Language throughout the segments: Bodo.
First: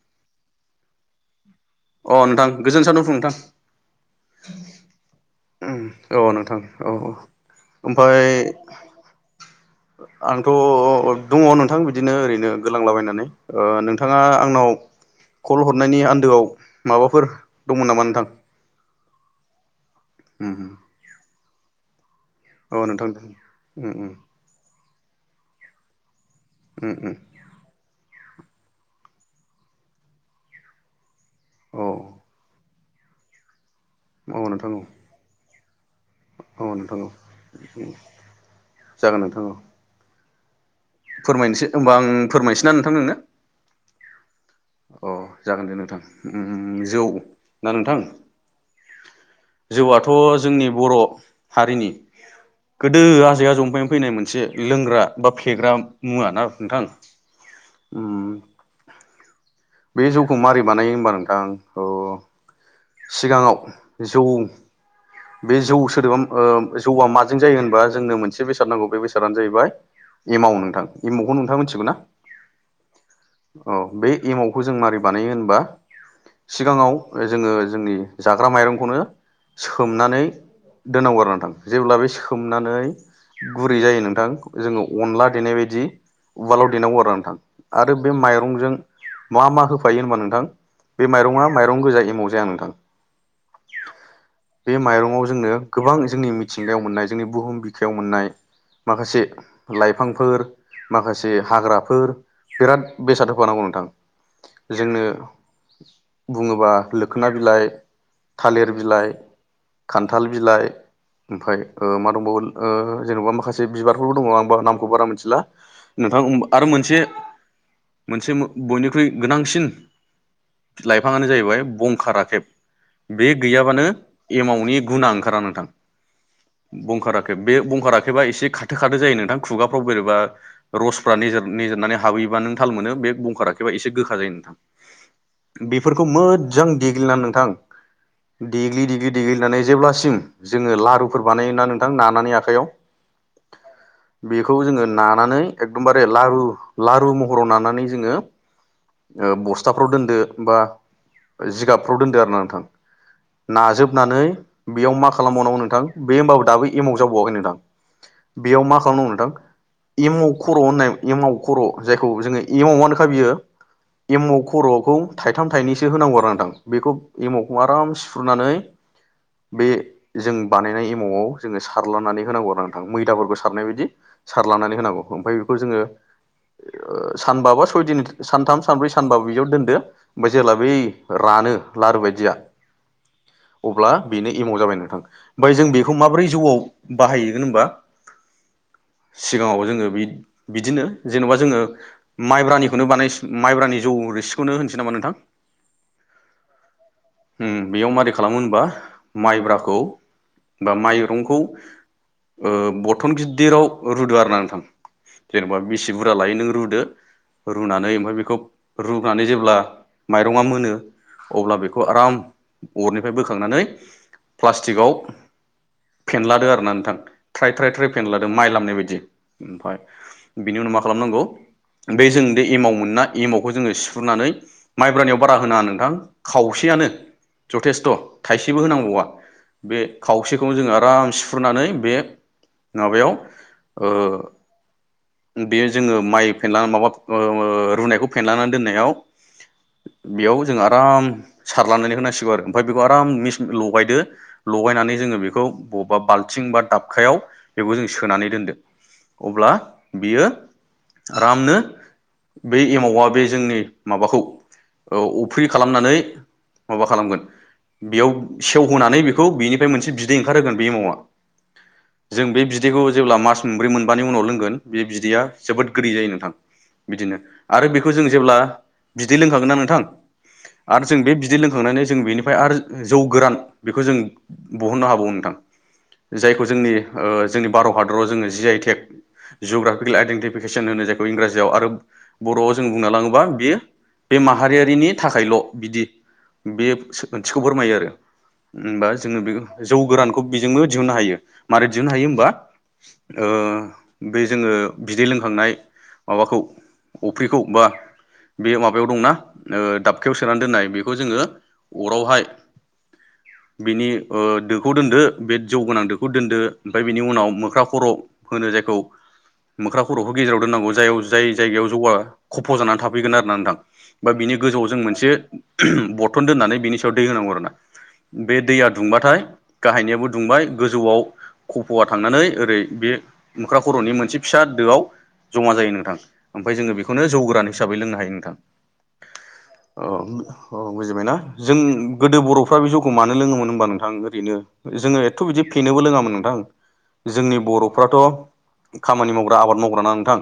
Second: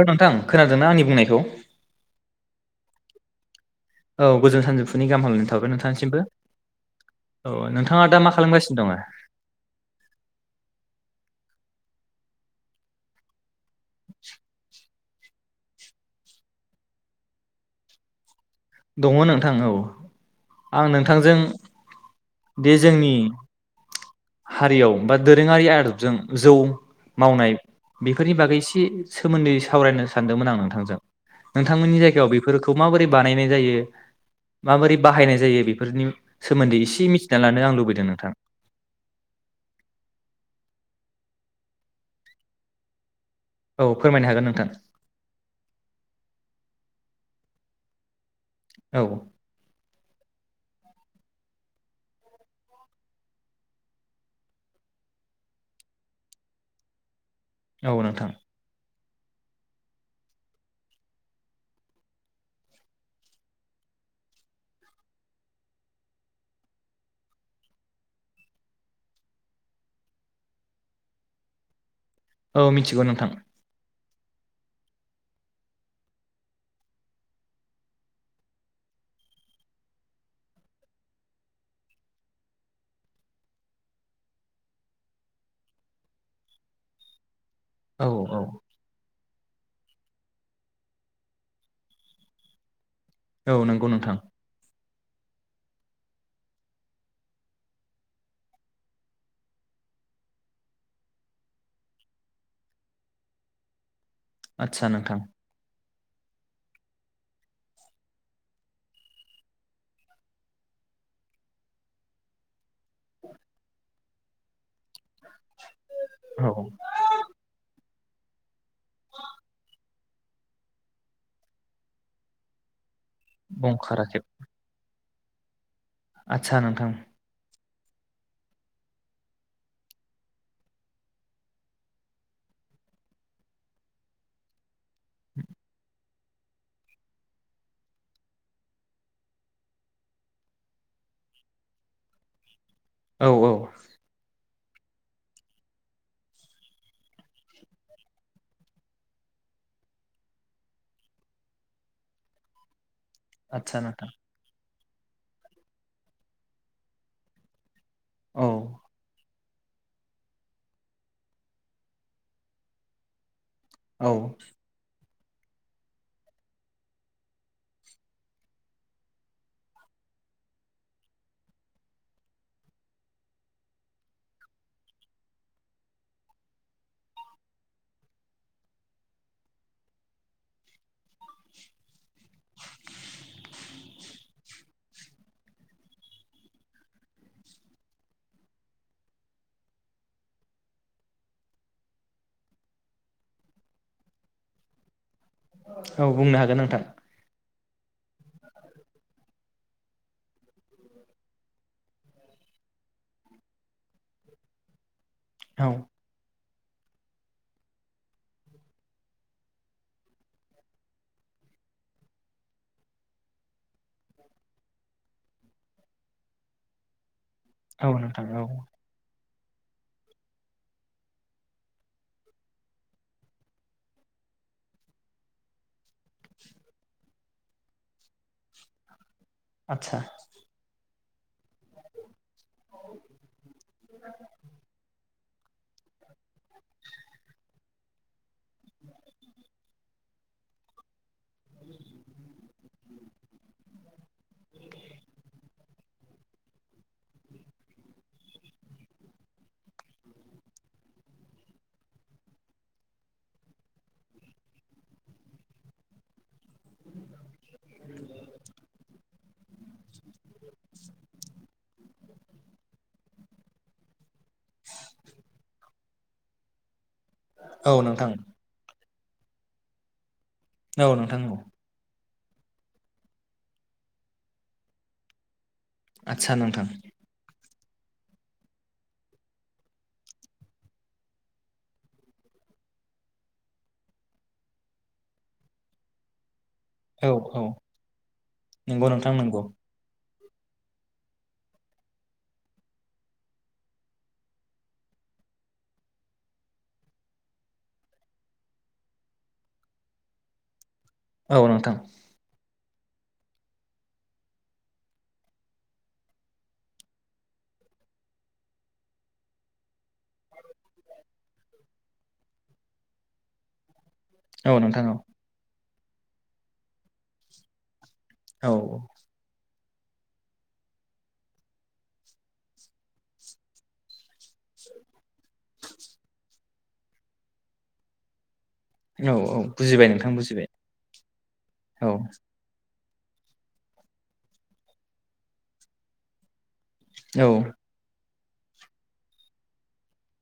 औ नोंथां खोनादोंना आंनि बुंनायखौ अ नोंथां गोजोन [unintelligible] बुं नोंथां औ गोजोन सानजौफुनि गाहाम हामलायनाय थाबाय नोंथांसिमबो [unintelligible] औ नोंथां औ औ नोंथाङा ओमफाय दा मा खालामगासिनो दङ आंथ' दङ नोंथां बिदिनो ओरैनो गोलांलाबायनानै ओ नोंथाङा आंनाव कल हद हरनायनि आन्दोआव माबाफोर दंमोन नामा नोंथां दङ नोंथां औ आं नोंथांजों दे औ नोंथां जोंनि उम उम हारियाव बा दोरोङारि आदबजों जौ उम उम मावनाय बेफोरनि बागै एसे सोमोन्दै सावरायनो सानदोंमोन आं नोंथांजों औ नोंथांमोननि जायगायाव बेफोरखौ खौ माबोरै बानायनाय जायो औ नोंथां औ माबोरै बाहायनाय जायो बे फोरनि औ सोमोन्दै नोंथां इसे औ मिथिना लानो आं लुबैदों नोंथां [unintelligible] फोरमायनोसो होनबा आं फोरमायसैना नोंथां नोंनो औ फोरमायनो हागोन नों अ जागोन दे नोंथां। ना नोंथां। औ जौआथ जोंनि बर हारिनि गोदो आजै आजौनिफ्रायनो फैनाय मोनसे लोंग्रा बा फेग्रा मुवा ना नोंथां? औ नोंथां। उम बे जौखौ मारै बानायो होमबा नोंथां? सिगाङाव जौ बे जौ सोदोबा ओ जौआ माजों जायो होनबा जोंनो मोनसे बेसाद नांगौ बे बेसादानो जाहैबाय एमाव नोंथां एमावखौ नोंथाङा मिथिगौ ना? औ मिथिगौ नोंथां। औ बे एमावखौ जों मारै बानायो होनबा सिगाङाव जोङो जोंनि जाग्रा माइरंखौनो सो सोमनानै दोननांगौ आरो नोंथां जेब्ला बे सोमनानै गुरै जायो नोंथां जोङो अनला देनायबायदि उवालाव देनांगौ आरो नोंथां। आरो औ बे औ माइरंजों मा मा होफायो होनबा नोंथां बे माइरङा माइरं गोजा एमाव जाया नोंथां। औ नंगौ नोंथां। बे माइरंआव जोंनो गोबां जोंनि मिथिंगायाव मोननाय जोंनि बुहुम बिखायाव मोननाय माखासे लाइफांफोर माखासे हाग्राफोर बिराद बेसाद होफानांगौ नोंथां। आदसा जोंनो नोंथां बुङोबा लोखोना बिलाइ, थालिर बिलाइ खान्थाल बिलाइ ओमफ्राय मा ओ दंबावो ओ जेनबा माखासे बिबारफोरबो दङ आंबा नामखौ बारा मोनथि ला नोंथां औ आरो मोनसे मोनसे बयनिख्रुइ गोनांसिन लाइफाङानो जाहैबाय बंखा राखेब। बे गैयाबानो बंखाराखेब एमावनि गुना ओंखारा नोंथां। आदसा नोंथां। बंखा राखेब बे बंखा राखेबा एसे खाथो खाथो जायो नोंथां खुगाफ्राव बोरैबा रसफ्रा निजेर-निजेरनानै हाबहैबा नों थाल मोनो बे बंखार राखैबा एसे गोखा जायो नोंथां। बेफोर खौ मोजां देग्लिनानै नोंथां देग्लि देग्लि देग्लिनानै जेब्लासिम जोङो लारुफोर बानायोना नोंथां नानानै आखाइयाव औ औ। खौ जोङो नानानै एकदमबारे लारु लारु महराव नानानै जोङो ओ बस्थाफ्राव दोनदो बा जिगाबफ्राव दोनदो आरो ना नोंथां। आदसा नोंथां नाजोबनानै बेयाव मा खालामबावनांगौ नोंथां बे होमबाबो दाबो एमाव जाबावाखै नोंथां। औ बेयाव मा खालामनांगौ नोंथां? एमाव खर' होननाय एमाव खर' जायखौ जोङो एमावानोखा बियो औ एमाव खरखौ थाइथाम थाइनैसो होनांगौ आरो नोंथां बेखौ एमावखौ आराम सिफ्रुनानै बे जों बानायनाय एमावआव जोङो सारलानानै होनांगौ आरो नोंथां मैदाफोरखौ सारनाय बायदि सारलानानै होनांगौ ओमफ्राय बेखौ जोङो ओ सानबा बा सयदिन सानथाम सानब्रै सानबा बिदियाव दोनदो ओमफ्राय जेला बै रानो लारु बायदिया अब्ला बेनो एमाव जाबाय नोंथां। ओमफ्राय जों बेखौ माब्रै जौआव बाहायगोन होनबा सिगाङाव जोङो बि-बिदिनो जेनबा जोङो माइब्रानिखौनो बानायफिन माइब्रानि जौ रोसिखौनो होननोसै नामा नोंथां? औ बुंनो हागोन नोंथां। उम बेयाव मारै खालामो होनबा माइब्राखौ बा माइरंखौ ओ बथन गिददिराव रुदो आरो ना नोंथां। जेनेबा औ बिसे बुरजा लायो नों रु दो रुनानै ओमफ्राय बे बेखौ रुनानै जेब्ला माइरङा मोनो अब्ला बेखौ आराम अरनिफ्राय बोखांनानै प्लास्टिकआव फेनलादो आरो ना नोंथां। थ्राय थ्राय थ्राय औ नोंथां फेनलादो औ माइ लामनाय बायदि ओमफाय बिनि उनाव मा खालामनांगौ बे जों बे एमाव मोननाय एमावखौ जोङो सिफ्रुनानै माइब्रानियाव बारा होनाङा नोंथां खावसेयानो जथेस्थ' थाइसेबो होनांबावा बे आदसा खावसेखौनो जोङो आराम फुनानै बे माबायाव ओ बेयो जोङो माइ फेनलाना माबा ओ ओ रुनायखौ फेनलानानै दोननायाव बेयाव जों आराम सारलानानै होनांसिगौ ओमफ्राय बिखौ आराम मिस-लगायदो लगायनानै जों बिखौ बबेबा बालथिं एबा दाबखायाव बेखौ जों सोनानै दोनदो अब्ला बेयो आरामनो बे एमावा बे जोंनि माबाखौ ओ अफ्रि खालामनानै माबा खालामगोन बेयाव सेवहोनानै बेखौ बेनिफ्राय मानसे बि बिदै ओंखारहोगोन बे एमावा जों बे बिदैखौ जेब्ला मास मोनब्रै मोनबानि उनाव लों गोन बे बिदैया जोबोद गोदै जायोनो। थां बिदिनो आरो औ बेख होजों नोंथां जेब्ला बिदै लोंखागोन ना नोंथां? आरो औ जों बे नोंथां बिदै औ लोंखांनानै जों बेनि ओमफ्राय आरो जौ गोरान बेखौ जों बहननो हाबावो नोंथां। आदसा जायखौ नोंथां जोंनि ओ जोंनि भारत हादराव जोङो G I tag geographical identification होनो जायखौ इंराजियाव आरो बर' जों बुंना लाङोबा बेयो बे माहारियारिनि थाखायल' बिदि बे औ ओंथिखौ औ फोरमायो आरो नंगौ होमबा नोंथां जोङो बे नंगौ जौ गोरानखौ बेजोंनो दिहुननो हायो मारै दिहुननो हायो होमबा ओ बे जोङो बिदै लोंखांनाय माबाखौ अ फ्रिखौ बा बे माबायाव दंना ओ दाबखायाव सोनानै दोननाय बे बेखौ जोङो औ नोंथां अरावहाय बिनि ओ दोखौ दोनदो बे जौ गोनां दोखौ दोनदो ओमफ्राय बिनि उनाव मोख्रा खर होनो जायखौ मोख्रा खर'खौ गेजेराव दोननांगौ जायाव जाय जाय जायगायाव जौवा खफ जानानै थाफैगोन आरो ना नोंथां। बा बिनि औ गोजौआव जों नोंथां औ मोनसे बथन दोननानै बिनि सायाव दै होनांगौ आरोना बे औ दैया दुंबाथाय गाहायनियाबो दुंबाय गोजौआव खफआ थांनानै ओरै बे मोख्रा खर'नि मोनसे फिसा दोआव जमा जायो नोंथां। ओमफाय जोङो बेख बेखौनो जौ गोरान हिसाबै लोंनो हायो नोंथां। औ औ बुजिबाय ओ नोंथां बुजिबाय औ बुजिबायना जों औ गोदो बर'फ्रा बे जौ मानो लोङोमोन होनबा नोंथां ओरैनो जोङो एथ' बिदि फेनोबो लोङामोन नोंथां औ जोंनि बरफ्राथ' खामानि मावग्रा आबाद माव अब्लाना नोंथां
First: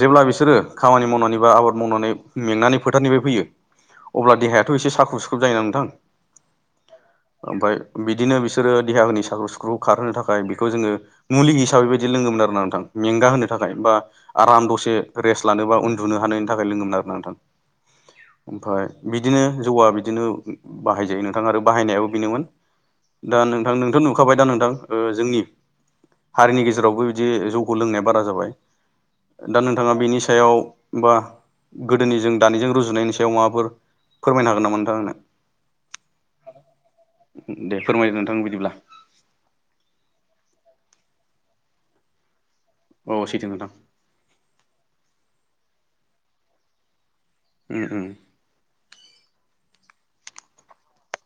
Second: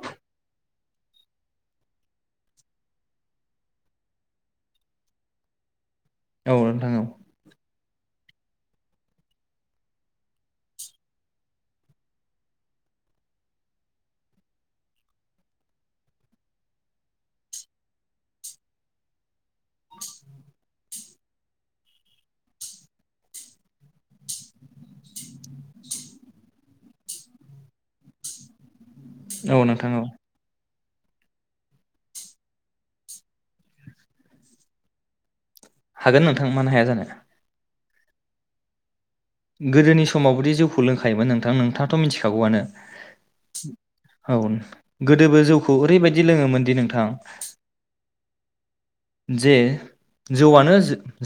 जेब्ला बिसोरो खामानि मावनानै बा आबाद मावनानै मेंनानै फोथारनिफ्राय फैयो अब्ला देहायाथ एसे साख्रुब सुख्रुब जायोना नोंथां? औ नोंथां औ। ओमफ्राय बिदिनो बिसोरो देहाफोरनि साख्रु सिुख्रु खारहोनो थाखाय बेखौ जोङो मुलि हिसाबै बिबायदि लोङोमोन आरो ना नोंथां मेंगा होनो थाखाय बा आराम दसे रेस लानोबा उन्दुनो हानायनि थाखाय लोंङोमोन आरो नोंथां ओमफ्राय बिदिनो जौआ बिदिनो बाहायजायो नोंथां आरो बाहायनायाबो बेनोमोन दा नोंथां नोंथ' नुखाबाय दा नोंथां जोंनि हारिनि गेजेरावबो बिदि जौखौ लोंनाया बारा जाबाय। दा औ नोंथां नोंथाङा औ बेनि याव बा गोदोनि जों दानिजों रुजुनायनि सायाव माबाफोर फोरमायनो हागोन नामा नोंथां आंनो? हागोन नोंथां मानो हाया जानो। दे फोरमायदो नोंथां बिदिब्ला। गोदोनि समावबोदि जौखौ लोंखायोमोन नोंथां नोंथाङाथ' मिथिखागौआनो। औ सैथो नोंथां औ गोदोबो जौखौ ओरैबायदि दि लोङोमोन दि नोंथां उम उम जे जौआनो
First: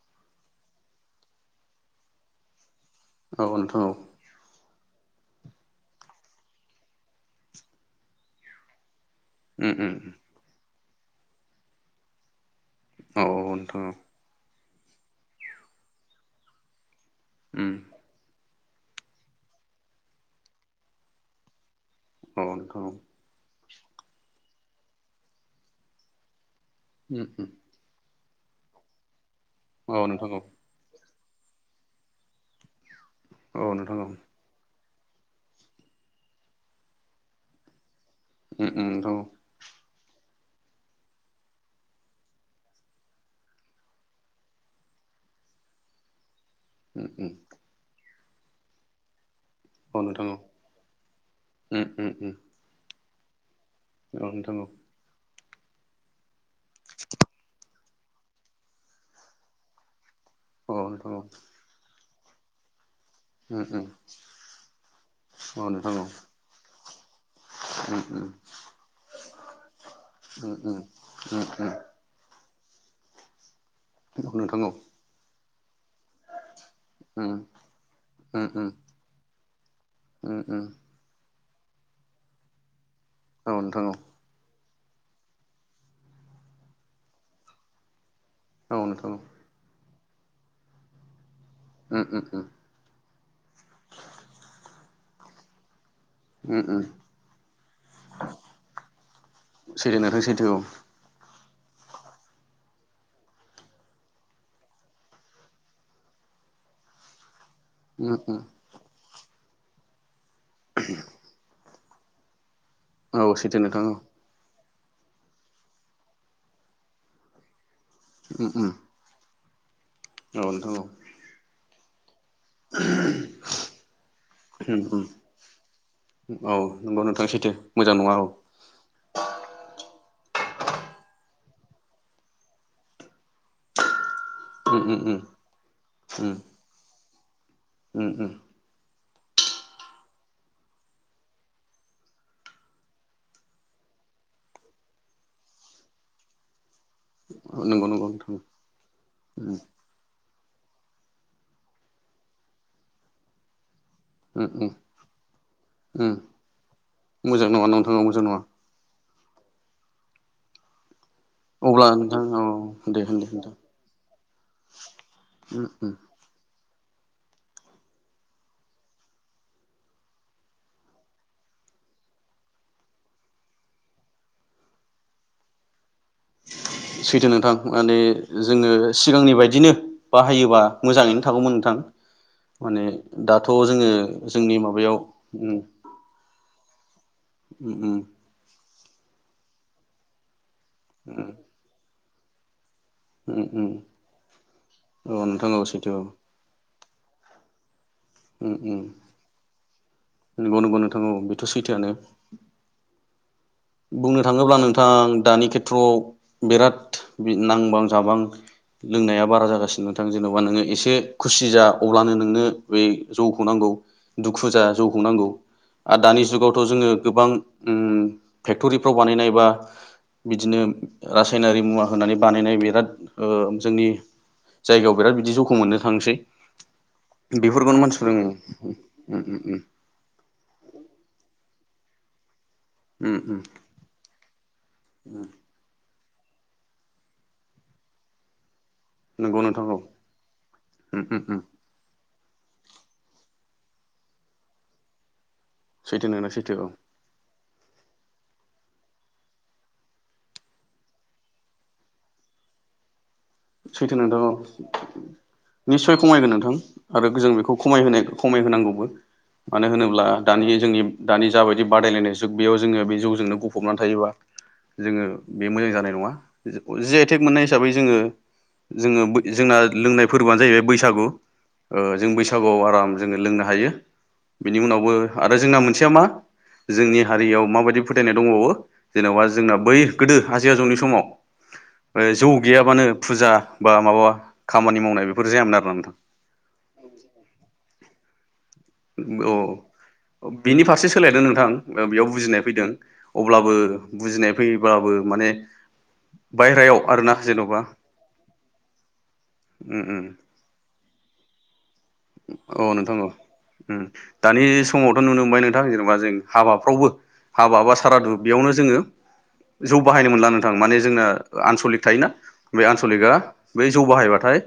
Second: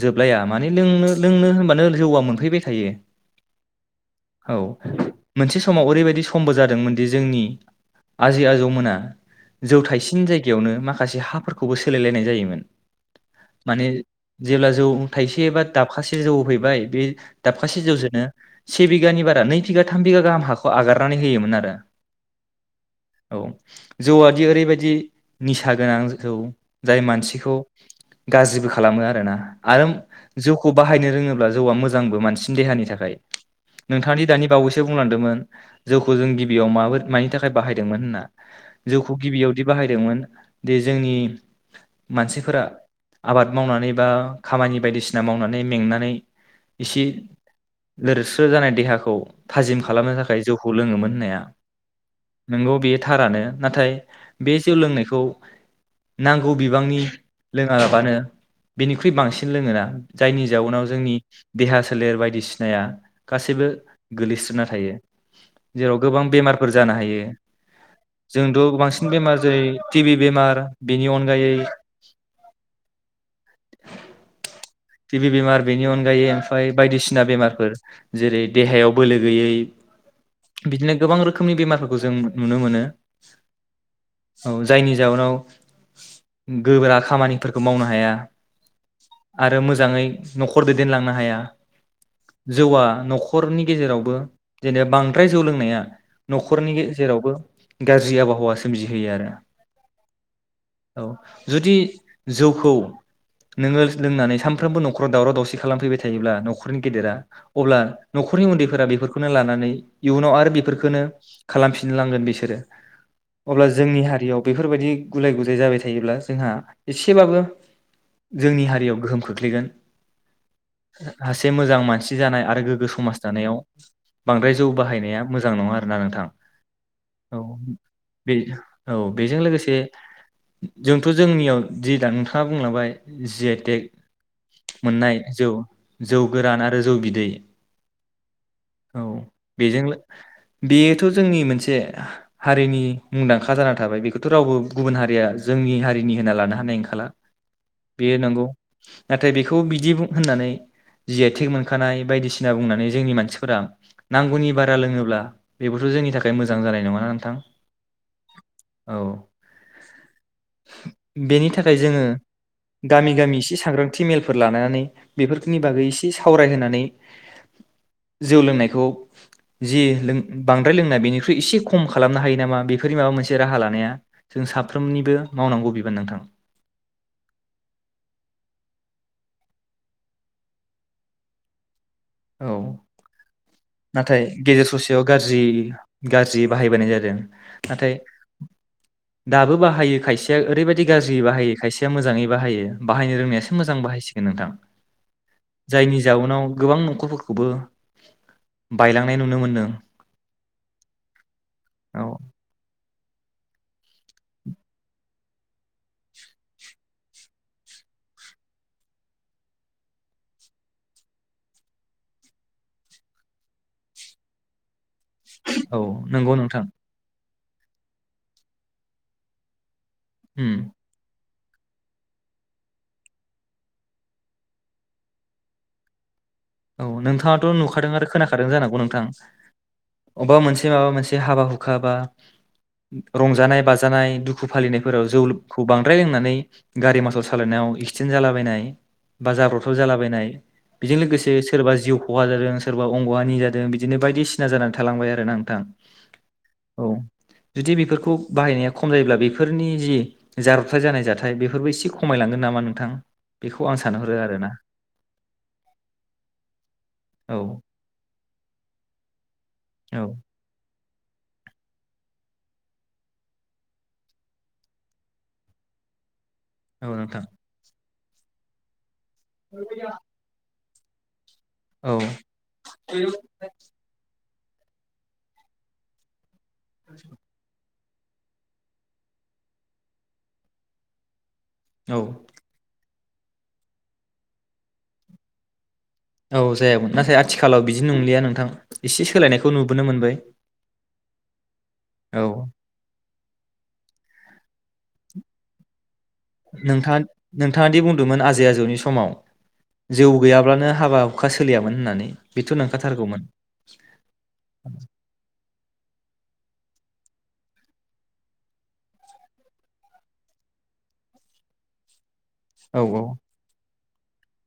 जोबलाया माने लोंनो लोंनो होनबानो जौआ मोनफैबाय थायो। औ नोंथां औ। औ मोनसे समाव ओरैबायदि समबो जादोंमोनदि जोंनि आजै आजौमोना उम जौ उम थायासेनि जायगायावनो माखा माखासे हाफोरखौबो सोलायलायनाय जायोमोन। औ औ माने नोथां औ। जेब्ला जौ थाइसे एबा दाबखासे जौ हैबाय बे उम दाबखाासे जौजोनो से बिघानि बारा नै बिघा थाम बिगा गाहाम हाखौ आगारनानै होयोमोन आरो। औ नोथां‌ औ जौ आदि ओरैबायदि निसा गोनां जोंखौ जाय उम उम मानसिखौ गाज्रिबो खालामो आरोना। आरोम औ नोंथां औ जौखौ बाहायनो रोङो। जौआ मोजांबो मानसिनि देहानि थाखाय। औ नोंथां औ नोंथांनि दानि बावैसो बुंलांदोंमोन जौखौ जों गिबियाव मबो मानि थाखाय बाहायदोंमोन होनना। उम उम नोंथां जौखौ औ गिबियावदि बाहायदोंमोन। दि जोंनि मानसि फोरा आबाद मावनानै बा खामानि बायदिसिना मावनानै मेंनानै इसि उम उम लोरस्रो जानाय देहाखौ थाजिम औ खालामनो नोंथां औ थाखाय जौखौ लोङोमोन होननाया उम उम उम नोंगौ बे थारानो नाथाय औ नोंथां बे औ जौ लोंनायखौ नांगौ बिबांनि लोङालाबानो बिनिख्रुइ बांसिन लोङोना। जायनि औ जाउनाव नोंथां जोंनि औ देहा सो सोलेर बायदिसिनाया उम गासैबो उम गोलैस्रोना थायो औ नोंथां जेराव औ गोबां बेमारफोर जानो हायो उम उम जोंथ' बांसिन बेमार जेरै टिभि उम औ नोंथां औ उम बेमार औ नोंथां औ नोंथां औ उम बेनि अनगायै उम उम नोंथां औ। टिभि बेमार बेनि अनगायै ओमफाय बायदिसिना बेमारफोर जेरै देहायाव बोलो गैयै बिदिनो गोबां रोखो खोमनि बेमारफोरखौ जों नुनो मोनो। औ नोंथां औ। औ जायनि जाउनाव गोब्रा खामानिफोरखौ मावनो हाया। आरो मोजाङै। न'खर दैदेनलांनो हाया। जौवआ न'ख हरनि गेजेरावबो जेनेबा बांद्राय जौ लोंनाया न'खरनि उम गेजेरावबो गाज्रि आबहावा सोमजिहोयो आरो सैथो नोंथां सैथो औ। जुदि जौखौ नोङो लोंनानै सानफ्रोमबो न'खराव दावराव दावसि खालामफैबाय थायोब्ला न'खरनि गेदेरा। अब्ला उम उम न'खरनि उन्दैफोरा बेफोर खौनो लानानै इयुनाव आरो बेफोरखोनो खालामफिन फिनलांगोन बिसोरो औ सैथो अब्ला नोंथां औ जोंनि हारियाव बेफोरबायदि गुलाय गुजाय जाबाय थायोब्ला जोंहा एसेब्लाबो उम जोंनि उम हारियाव गोहोम खोख्लै ख्लैगोन औ नोंथां औ [unintelligible] मोजां मानसि जानाय आरो गोग्गो समाज जानायाव बांद्राय जौ उम उम बाहायनाया मोजां नङा आरोना नोंथां औ नंगौ नोंथां औ सैथो मोजां नङा औ बे औ बेजों लोगोसे जोंथ' जोंनियाव जि दा नोंथाङा बुंलाबाय जि आइ टेक उम उम उम मोननाय जौ जौ उम गोरान आरो जौ बिद दै उम उम औ बेजों बेयोथ' जोंनि मोनसे हारिनि मुंदांखा जानानै थाबाय बेखौथ' रावबो गुबुन हारिया जोंनि हारिनि होनना लानो हा हानाय ओंखाला नंगौ बे नोंथां नंगौ नाथाय उम बेखौ बिदि बुं होननानै जि आइ थेग मोनखानाय बायदिसिना बुंनानै जोंनि मानसिफोरा उम नांगौनि उम बारा लोङोब्ला बेबोथ जोंनि उम थाखाय मोजां जानाय नङाना नोंथां। मोजां नङा नोंथां औ मोजां नङा औ बेनि थाखाय अब्ला जोङो नोंथां औ दे गामि होन दे गामि नोंथां एसे सांग्रांथि मेल फोर लानानै बेफोरनि उम बागै उम एसे सावरायहोनानै जौ लोंनायखौ जि बांद्राय लोंनाय बेनिख्रुइ एसे खम खालामनो हायो नामा बेफोरनि माबा मोनसे राहा लानाया जों साफ्रोमनिबो मावनांगौ बि गोन नोंथां सैथो नोंथां माने जोङो सिगांनि बायदिनो बाहायोबा मोजाङैनो थागौमोन नोंथां। औ माने दाथ' जोङो नाथाय जोंनि गेजेर माबायाव ससेयाव गारजि उम गारजियै बाहायबोनाय जादों उम नाथाय उम दाबो बाहाय बाहायो खायसेया ओरैबायदि बायदि गाज्रि बाहायो खायसेया मोजाङै बाहायो बाहायनो उम रोंनायासो उम मोजां बाहायसिगोन नोंथां औ नोंथां औ सैथो जायनि जाउनाव गोबां [unintelligible] फोरखौबो ओम ओम नंगौ नंगौ नोंथां बेथ' सैथोआनो। औ बुंनो थाङोब्ला नोंथां दानि खेथ्रआव बिराद नांबां जाबां लोंनाया बारा जागासिनो नोंथां जेनबा नोङो एसे खुसि जा अब्लानो नोंनो बे जौखौ नांगौ दुखु जा जौखौ नांगौ औ आरो दानि नंगौ नोंथां जुगावथ' जोङो गोबां उम फेक्टरिफ्राव बानायनाय बा उम बिदिनो राज सायनारि मुवा होननानै बानायनाय बिराद ओ जोंनि जायगायाव बिराद बिदि जौखौ मोननो थांसै। औ नोंथाङाथ' बेफोरखौनो नुखादों आरो मानसिफोर उम खोनाखादों जानांगौ नोंथां उम उम अबबा मोनसे माबा मोनसे हाबा हु खा बा उम उम रंजानाय बाजानाय दुखु फालिनायफोराव जौखौ बांद्राय लोंनानै गारि मथर सालायनायाव एक्सिडेन्ट जालाबायनाय। बा नंगौ नोंथां जाब्रथाव औ जालाबायनाय बेजों उम उम लोगोसे [unintelligible] उम सोरबा जिउ खहा जादों सोरबा अंग' हानि जादों बिदिनो बायदिसिना जानानै थालांबाय आरोना। सैथो नोंना सैथो ओं औ जुदि बेफोरखौ बाहायनाया खम जायोब्ला बेफोरनि जि जाब्रथाइ जानाय जाथाय बेफोरबो एसे खमायलांगोन नामा नोंथां? बेखौ आं सैथो सानहरो नोंथां औ आरोना निसय। खमायगोन नोंथां आरो जों औ बेखौ खमायहोनाय-खमायहोनांगौबो मानो होनोब्ला औ दानि जों जोंनि दानि जाबायदि बादायलायनाय जुग बेयाव जोङो बे जौजोंनो गफबनानै थायोबा जोङो बे मोजां जानाय नङा। जि- औ जि आइ नोंथां टेक मोननाय हिसाबै जोङो जोङो बै जोंना लोंनाय फोरबोआानो जाहैबाय बैसाग [unintelligible] ओ औ जों बैसागुआव आराम जोङो लोंनो हायो। बेनि उनावबो आरो जोंना मोनसेया मा? जोंनि हारियाव माबायदि फोथायनाय दंबावो जेनबा जोंना बै गोदो आजै आजौनि समाव औ [unintelligible] जौ गैयाबानो फुजा बा माबा खामानि मावनाय बेफोर जायामोन आरो ना नोंथां। औ जायामोन नाथाय आथिखालाव बिदि नंलिया नों [unintelligible] औ बिनि फारसे सोलायदों नोंथां बेयाव औ बुजिनाय फैदों अब्लाबो बुजिनाय फै बाबो माने बायह्रायाव आरोना जेन'बा नोंथाङा-नोंथाङादि बुंदोंमोन आजै आजौनि समाव उम जौ गैयाब्लानो हाबा हुखा सोलियामोन होननानै। बेथ' अ नोंथां अ नंखाथारगौमोन ओम दानि समावथ' नुनो मोनबाय नों नोंथां जेनेबा जों हाबाफ्रावबो हाबा बा सारादु बेयावनो जोङो जौ बाहायनो मोनला नोंथां माने जोंना आनसलिक थायोना? बे औ औ आनसलिकआ बै जौ बाहायबाथाय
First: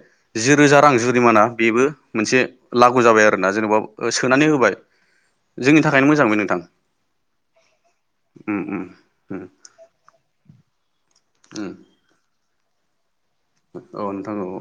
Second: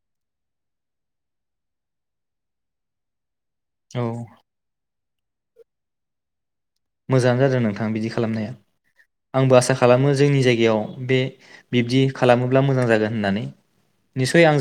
जि रोजा रां जुरिमाना बेबो मोनसे लागु जाबाय आरो। आरोना जेनेबा औ सोनानै होबाय। जोंनि थाखायनो मोजां बे नोंथां। मोजाङानो जादों नोंथां बिदि खालामनाया उम उम उम आंबो आसा खालामो जोंनि जायगायाव बे उम बिब्दि खालामो अब्ला मोजां जागोन। होननानै औ नोंथां निसय औ आं जो औ